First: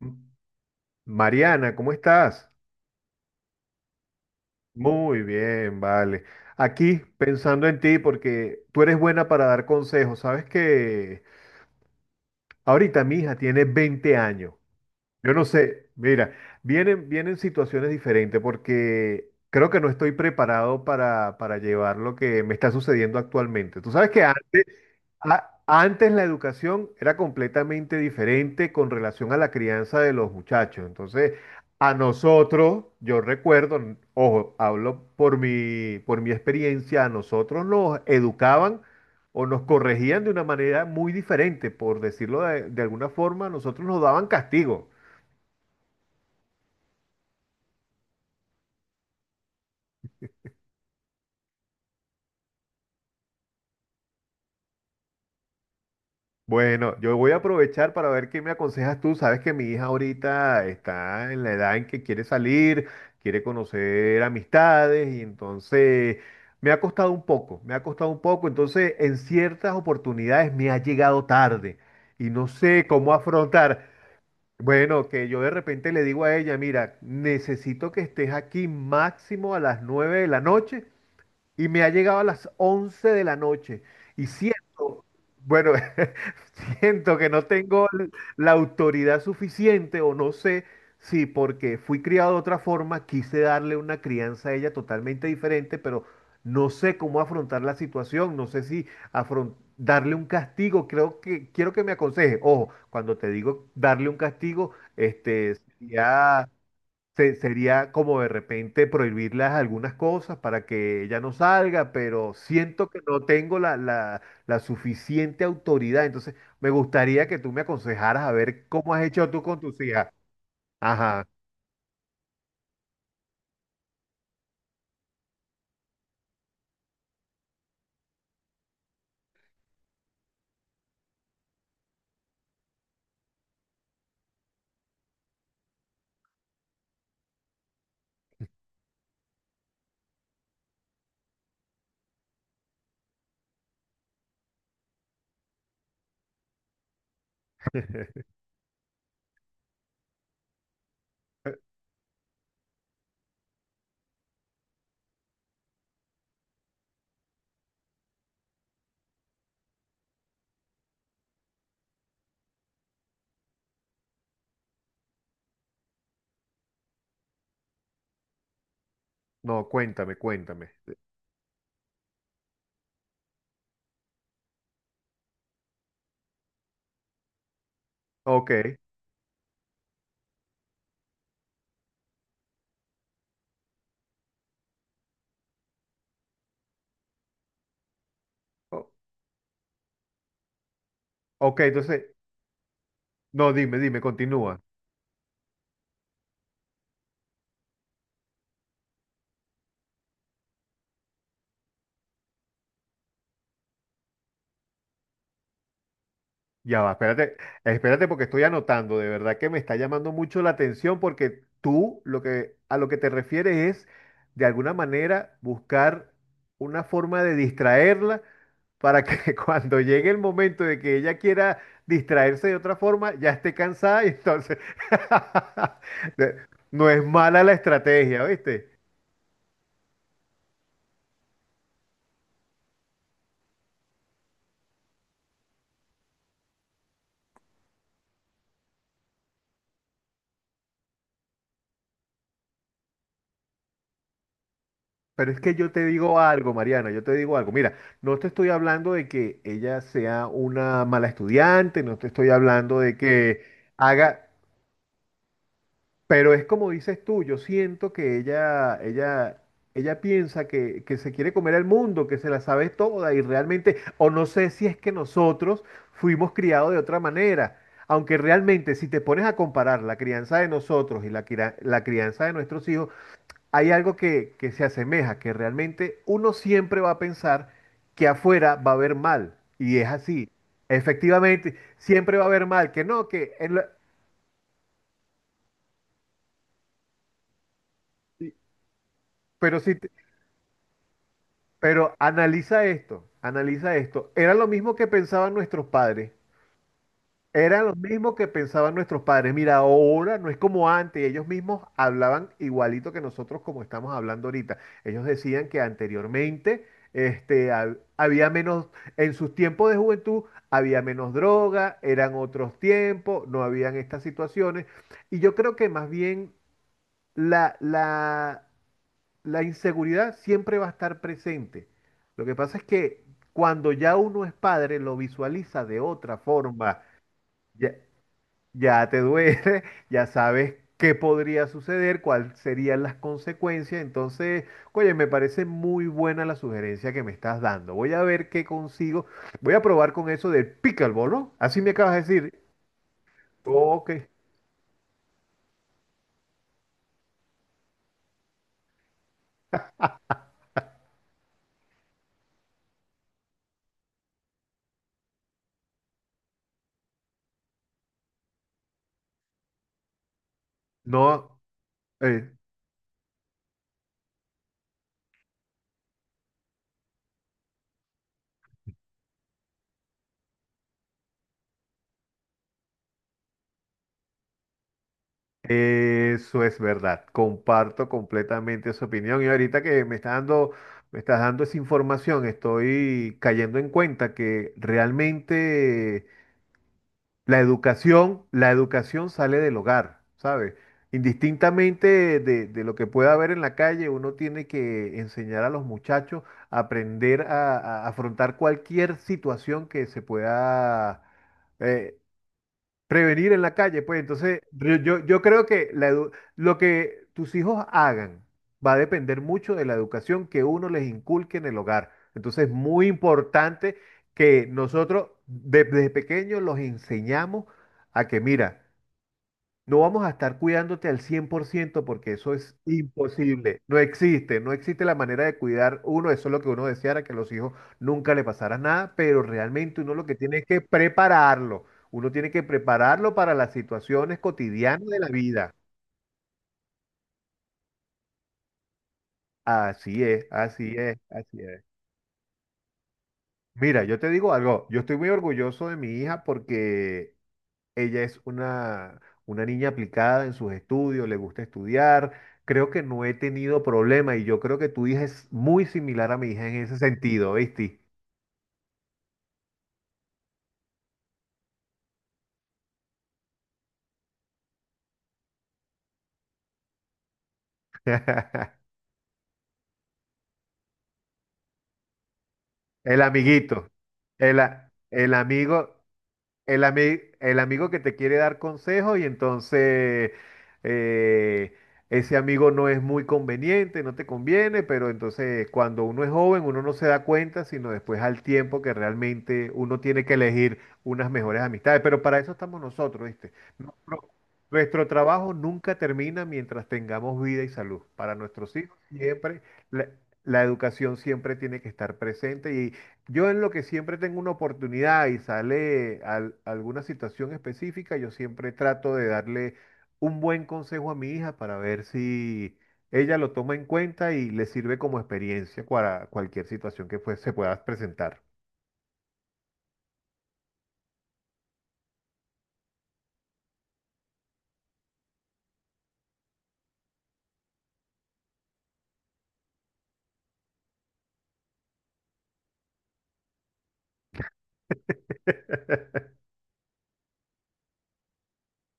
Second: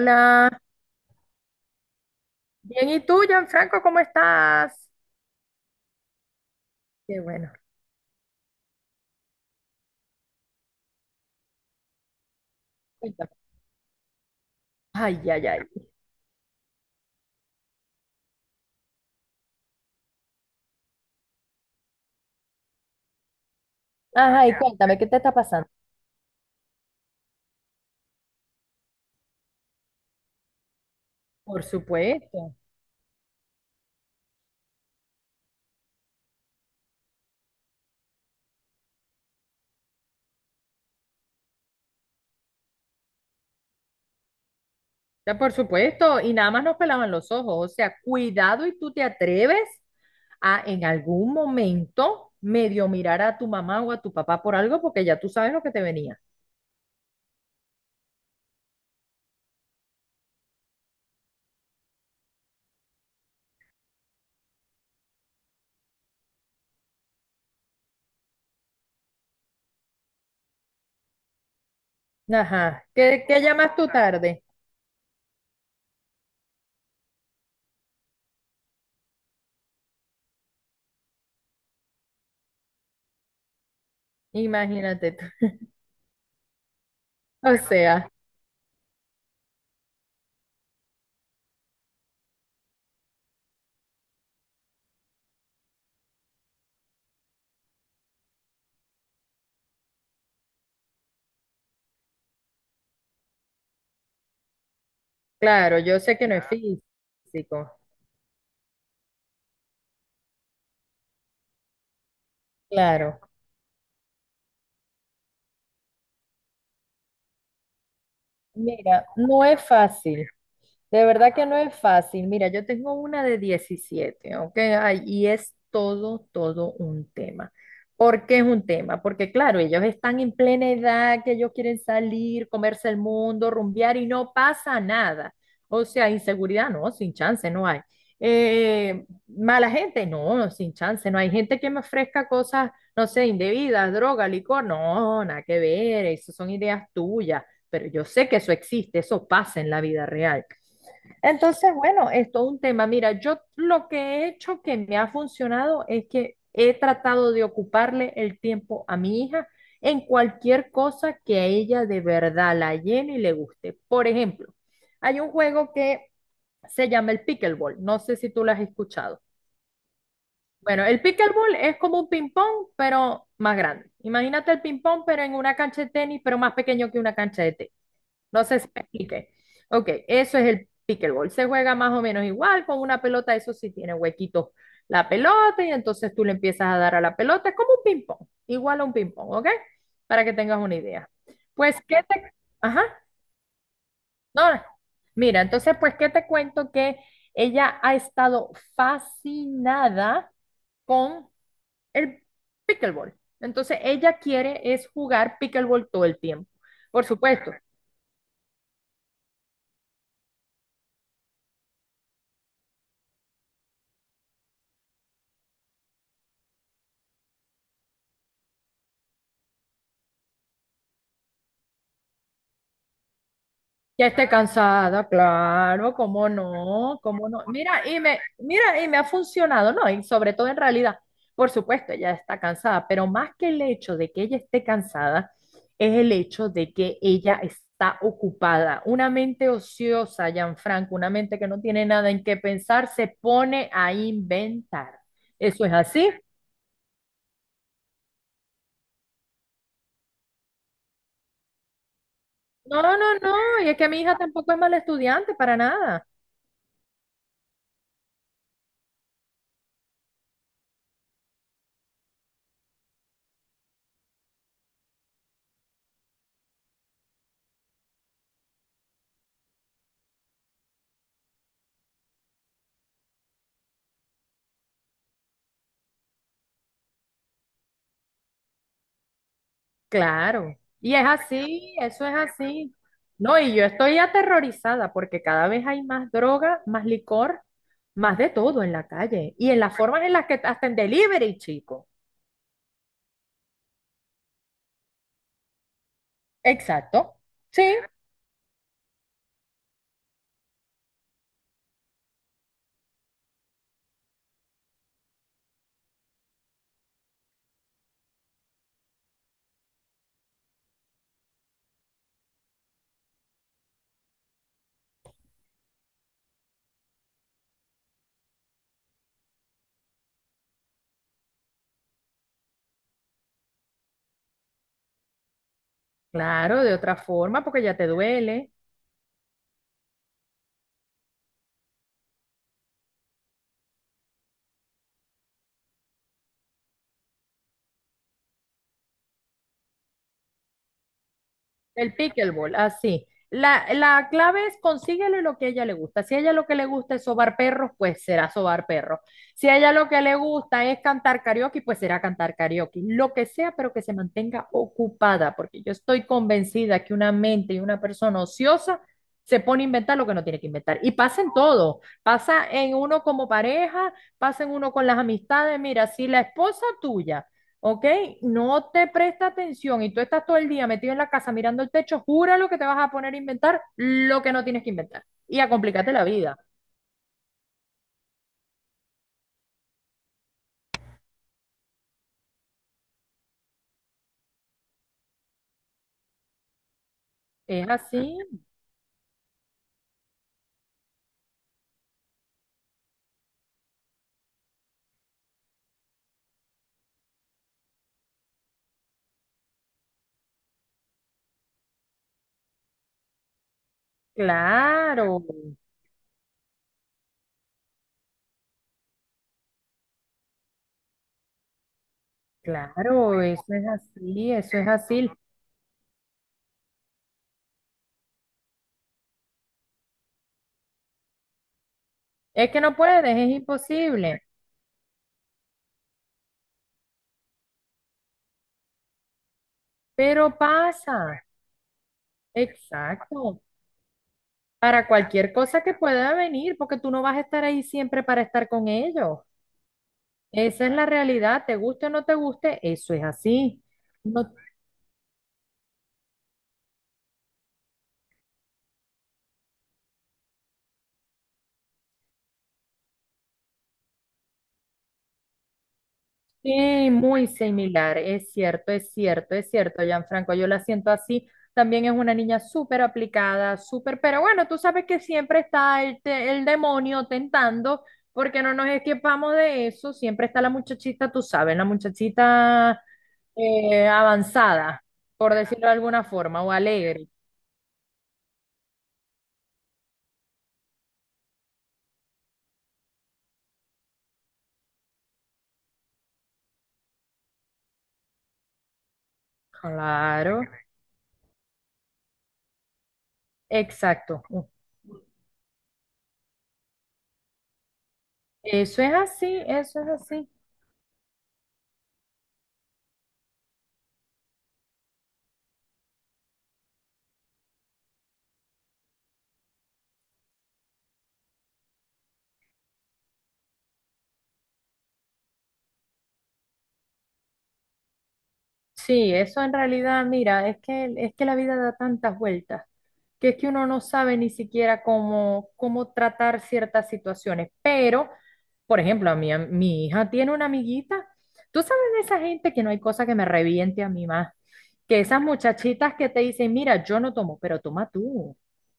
M- Mariana, ¿cómo estás? bien, ¿y tú, Gianfranco, cómo estás? Muy bien, vale. Aquí Qué bueno. pensando en ti porque tú eres buena para dar consejos. Sabes que ahorita mi Cuéntame. hija tiene 20 años. Ay, Yo no ay, ay. sé, mira, vienen situaciones diferentes porque creo que no estoy preparado para llevar lo que me está sucediendo actualmente. Tú sabes que Ajá, y antes. cuéntame, ¿qué te está pasando? Antes la educación era completamente diferente con relación a la crianza de los muchachos. Entonces, Por a supuesto, nosotros, yo recuerdo, ojo, hablo por mi experiencia, a nosotros nos educaban o nos corregían de una manera muy diferente, por decirlo de alguna forma, a nosotros nos daban castigo. ya por supuesto, y nada más nos pelaban los ojos, o sea, cuidado y tú te atreves a en algún momento medio mirar a tu mamá o a tu papá por algo porque ya tú sabes lo que te venía. Bueno, yo voy a aprovechar para ver qué me aconsejas tú. Sabes que mi hija ahorita está en la edad en que quiere salir, quiere conocer amistades y entonces me ha costado un poco, me ha costado un poco. Entonces, en ciertas oportunidades me ha llegado tarde y no Ajá, sé cómo ¿qué llamas afrontar. tú tarde? Bueno, que yo de repente le digo a ella, mira, necesito que estés aquí máximo a las 9 de la noche y me ha llegado a las 11 de la noche y siento, Imagínate tú. bueno, siento que no O tengo sea, la autoridad suficiente o no sé si porque fui criado de otra forma, quise darle una crianza a ella totalmente diferente, pero no sé cómo afrontar la situación, no sé si darle un castigo, creo que quiero que me aconseje. Ojo, cuando te digo darle un castigo, claro, yo sé que no es sería físico, sería como de repente prohibirlas algunas cosas para que ella no salga, pero siento que claro. no tengo la suficiente autoridad. Entonces, me gustaría que tú me aconsejaras a ver cómo has Mira, hecho tú no con es tus hijas. fácil. De Ajá, verdad que no es fácil. Mira, yo tengo una de 17, ¿ok? Ay, y es todo, todo un tema. ¿Por qué es un tema? Porque claro, ellos están en plena edad, que ellos quieren salir, comerse el mundo, rumbear y no pasa nada. O sea, inseguridad, no, sin chance, no hay. Mala gente, no, sin chance, no hay gente que me ofrezca cosas, no sé, indebidas, droga, licor, no, nada que ver, eso son ideas tuyas, pero yo sé que eso existe, eso pasa en la vida real. Entonces, bueno, es todo un tema. Mira, yo lo que he hecho que me ha funcionado es que he tratado de ocuparle el tiempo a mi hija en cualquier cosa que a ella de verdad la llene y le guste. Por ejemplo, hay un juego que se llama el pickleball. No sé si tú lo has escuchado. no, cuéntame, cuéntame. Bueno, el pickleball es como un ping-pong, pero más grande. Imagínate el ping-pong, pero en una cancha de tenis, pero más pequeño que una cancha de tenis. No Ok, sé si me expliqué. Ok, eso es el pickleball. Se juega más o menos igual con una pelota, eso sí tiene huequitos la pelota y entonces tú le empiezas a dar a la pelota, es como un ping-pong, igual a o- un ping-pong, ¿ok? Para que tengas una idea. ok, Pues, ¿qué entonces, te... Ajá, no, dime, dime, no, continúa. no. Mira, entonces, pues, ¿qué te cuento? Que ella ha estado fascinada con el pickleball. Entonces, ella quiere es jugar pickleball todo el tiempo. Ya va, Por espérate, supuesto, espérate porque estoy anotando, de verdad que me está llamando mucho la atención porque tú lo que a lo que te refieres es de alguna manera buscar una forma de distraerla para que cuando llegue el momento de que ella quiera distraerse de otra forma ya esté cansada ya y esté entonces cansada, claro, cómo de- no no, es cómo mala no. la Mira, estrategia, ¿viste? Y me ha funcionado, ¿no? Y sobre todo en realidad, por supuesto, ella está cansada, pero más que el hecho de que ella esté cansada, es el hecho de que ella está ocupada. Una mente ociosa, Gianfranco, una mente que no tiene nada en qué pensar, se pone a inventar. Pero es que ¿Eso yo es te así? digo algo, Mariana, yo te digo algo. Mira, no te estoy hablando de que ella sea una mala estudiante, no te estoy hablando No, de no, que no, y es que mi hija haga, tampoco es mala estudiante, para nada. pero es como dices tú, yo siento que ella piensa que se quiere comer el mundo, que se la sabe toda y realmente, o no sé si es que nosotros fuimos criados de otra manera. Aunque realmente, si te pones a comparar la crianza de nosotros y la crianza de nuestros hijos, hay algo que se asemeja, que realmente uno siempre va a pensar que afuera va a haber mal, y es así. Claro, y es Efectivamente, así, eso es siempre va a haber mal, así. que no, No, y yo estoy aterrorizada porque cada vez hay más droga, más licor, más de todo en la calle y Pero en sí, las formas en las que hasta en delivery, chico. pero analiza esto, analiza esto. Era lo mismo que pensaban nuestros padres. Exacto. Sí, Eran los mismos que pensaban nuestros padres. Mira, ahora no es como antes. Ellos mismos hablaban igualito que nosotros como estamos hablando ahorita. Ellos decían que anteriormente había menos, en sus tiempos de juventud había menos droga, eran otros tiempos, no habían estas situaciones. Y yo creo que más bien la, la, la inseguridad siempre va a estar presente. Lo que pasa es que cuando ya uno es padre, lo visualiza de otra claro, de forma. otra forma porque Ya- ya te duele. ya te duele, ya sabes qué podría suceder, cuáles serían las consecuencias. Entonces, oye, me parece muy buena la sugerencia que me estás dando. Voy a ver qué consigo. Voy a probar con eso del pickleball, ¿no? Así me El acabas de decir. pickleball, así. La, Ok, la clave es consíguele lo que a ella le gusta. Si a ella lo que le gusta es sobar perros, pues será sobar perros. Si a ella lo que le gusta es cantar karaoke, pues será cantar karaoke. Lo que sea, pero que se mantenga ocupada, porque yo estoy convencida que una mente y una persona ociosa se pone a inventar lo que no tiene que inventar. Y pasa en no, todo. eh, Pasa en uno como pareja, pasa en uno con las amistades. Mira, si la esposa tuya ¿ok? No te presta atención y tú estás todo el día metido en la casa mirando el techo, júralo que te vas a poner a inventar lo que no tienes que inventar y a complicarte la vida. eso es verdad. Comparto completamente esa opinión. Y ahorita que me estás dando esa información, estoy cayendo en cuenta que realmente la ¿Es así? educación, la educación sale del hogar, ¿sabes? Indistintamente de lo que pueda haber en la calle, uno tiene que enseñar a los muchachos a aprender a afrontar cualquier situación que se pueda, eh, prevenir en la calle, pues entonces yo Claro, creo que lo que tus hijos hagan va a depender mucho de la educación que uno les inculque en el hogar. Entonces es muy claro, eso es importante así, que eso es nosotros así. Desde pequeños los enseñamos a que, mira, no vamos a estar cuidándote al 100% porque eso Es es que no puedes, es imposible. No imposible, existe, no existe la manera de cuidar uno. Eso es lo que uno deseara, que a los hijos nunca le pasara nada, pero realmente uno lo que pero tiene es que pasa, prepararlo. Uno tiene que prepararlo para exacto, las situaciones cotidianas para de la cualquier vida. cosa que pueda venir, porque tú no vas a estar ahí siempre para estar con ellos. Así es, Esa es así la es, así realidad, te es. guste o no te guste, eso es así. Mira, yo te digo Uno. algo, yo estoy muy orgulloso de mi hija porque ella es una niña aplicada en sus estudios, le gusta estudiar. Creo que no he tenido problema y yo creo que tu hija es muy similar a mi hija en ese Sí, muy sentido, ¿viste? similar, es cierto, es cierto, es cierto, Gianfranco, yo la siento así. También es una niña súper aplicada, súper, pero bueno, tú sabes que siempre está el, el demonio tentando, porque no nos escapamos de eso, siempre está la muchachita, tú sabes, la muchachita El amiguito, avanzada, el por decirlo amigo. de alguna forma, o alegre. El amigo que te quiere dar consejos y entonces eh, ese amigo no es muy conveniente, no te conviene, pero entonces cuando uno es joven uno no se da cuenta, sino después al tiempo que realmente uno tiene que Claro, elegir unas mejores amistades. Pero para eso estamos nosotros, ¿viste? Nuestro, exacto. nuestro trabajo nunca termina mientras tengamos vida y salud. Para nuestros hijos Eso es así, siempre eso la, es así. la educación siempre tiene que estar presente. Yo en lo que siempre tengo una oportunidad y sale alguna situación específica, yo siempre trato de darle un buen consejo a mi hija para ver si ella lo toma en cuenta y le sirve como experiencia para cualquier situación que pues, se pueda presentar. Sí, eso en realidad, mira, es que la vida da tantas vueltas que es que uno no sabe ni siquiera cómo tratar ciertas situaciones. Pero, por ejemplo, a mi hija tiene una amiguita. Tú sabes de esa gente que no hay cosa que me reviente a mí más. Que esas muchachitas que te dicen, mira, yo no tomo, pero toma tú.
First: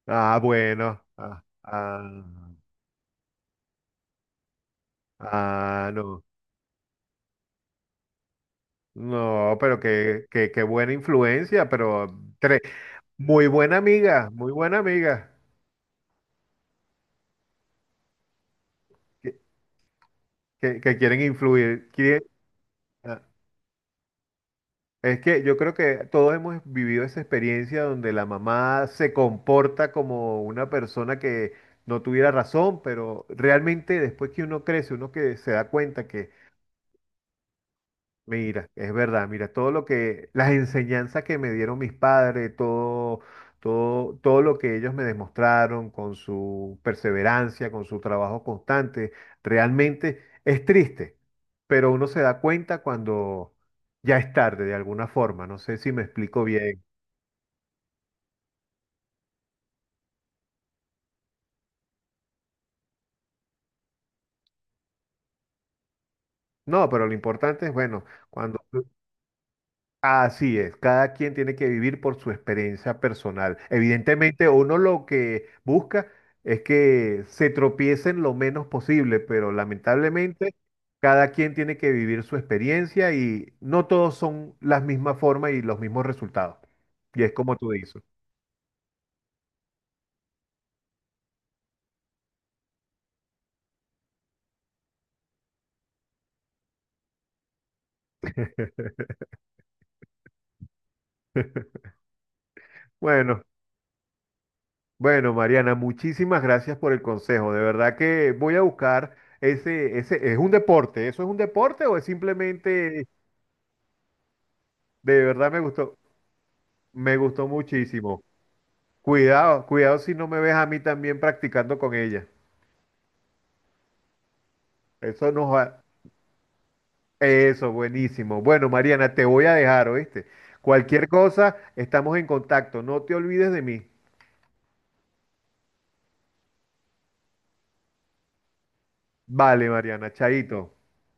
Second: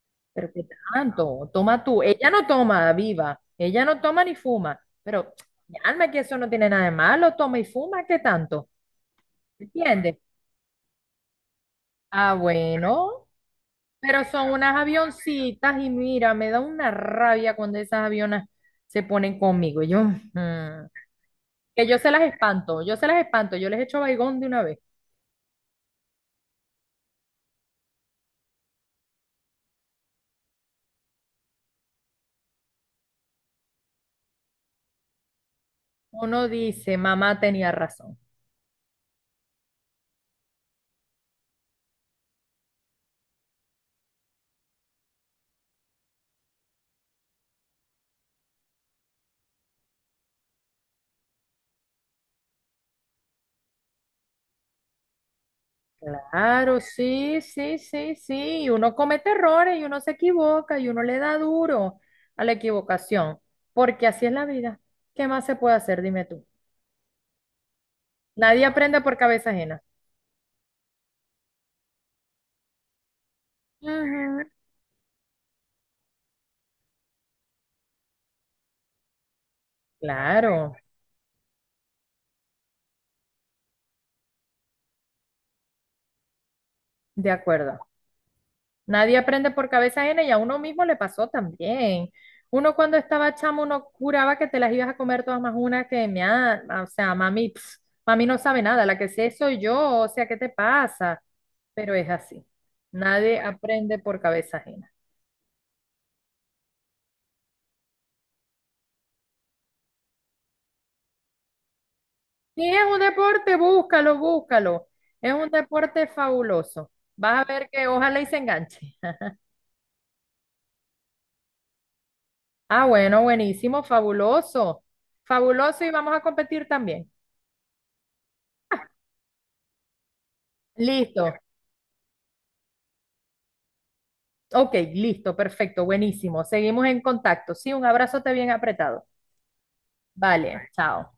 Ah, Pero qué bueno. Ah, tanto, toma tú. Ella no ah, toma, viva. Ella no toma ni fuma. Pero, ah, alma, que no. eso no tiene nada de malo, toma y fuma, ¿qué tanto? No, pero ¿Entiendes? qué buena influencia, pero Ah, tre- bueno, pero muy son unas buena amiga, avioncitas y mira, me da una rabia cuando esas avionas se que, ponen conmigo. Que- que quieren Que influir. yo se las espanto, yo se las espanto, yo les echo baigón de una vez. Es que yo creo que todos hemos vivido esa experiencia donde la mamá se comporta como una persona que no tuviera razón, pero realmente después que uno crece, uno que se da cuenta que. Uno dice, mamá tenía razón. Mira, es verdad, mira, todo lo que, las enseñanzas que me dieron mis padres, todo, todo, todo lo que ellos me demostraron con su perseverancia, con su trabajo constante, realmente es triste, pero uno se da cuenta cuando ya es tarde de alguna forma, no sé si me explico Claro, bien. sí, sí, sí, sí. Y uno comete errores y uno se equivoca y uno le da duro a la equivocación, porque así es la vida. ¿Qué más se puede hacer? Dime tú. No, pero lo importante es, bueno, cuando, Nadie aprende por cabeza ajena. así es, cada quien tiene que vivir por su experiencia personal. Ujú. Evidentemente, uno lo que busca es que se tropiecen lo menos posible, pero lamentablemente Claro, cada quien tiene que vivir su experiencia y no todos son las mismas formas y los mismos resultados. Y es de como tú acuerdo. dices. Nadie aprende por cabeza ajena y a uno mismo le pasó también. Uno cuando estaba chamo, uno juraba que te las ibas a comer todas más una que me o sea, mami, pf, mami no sabe nada, la que sé soy yo, o sea, ¿qué te pasa? Pero es así. Nadie Bueno, aprende por cabeza ajena. bueno, Mariana, muchísimas gracias por el consejo. De verdad que voy a buscar ese, ¿es un deporte? ¿Eso es un deporte o es Si es un simplemente, deporte, búscalo, búscalo. de Es un verdad me gustó? deporte fabuloso. Me Vas gustó a ver que ojalá muchísimo. y se enganche. Cuidado, cuidado si no me ves a mí también practicando con ella. Ah, bueno, buenísimo, fabuloso. Eso nos Fabuloso va. y vamos a competir también. Eso, buenísimo. Bueno, Mariana, te voy a dejar, ¿oíste? Cualquier Listo. cosa, estamos en contacto. No te olvides de mí. Ok, listo, perfecto, buenísimo. Seguimos en contacto. Sí, un abrazote bien apretado. Vale, Mariana, chaito. Vale, chao.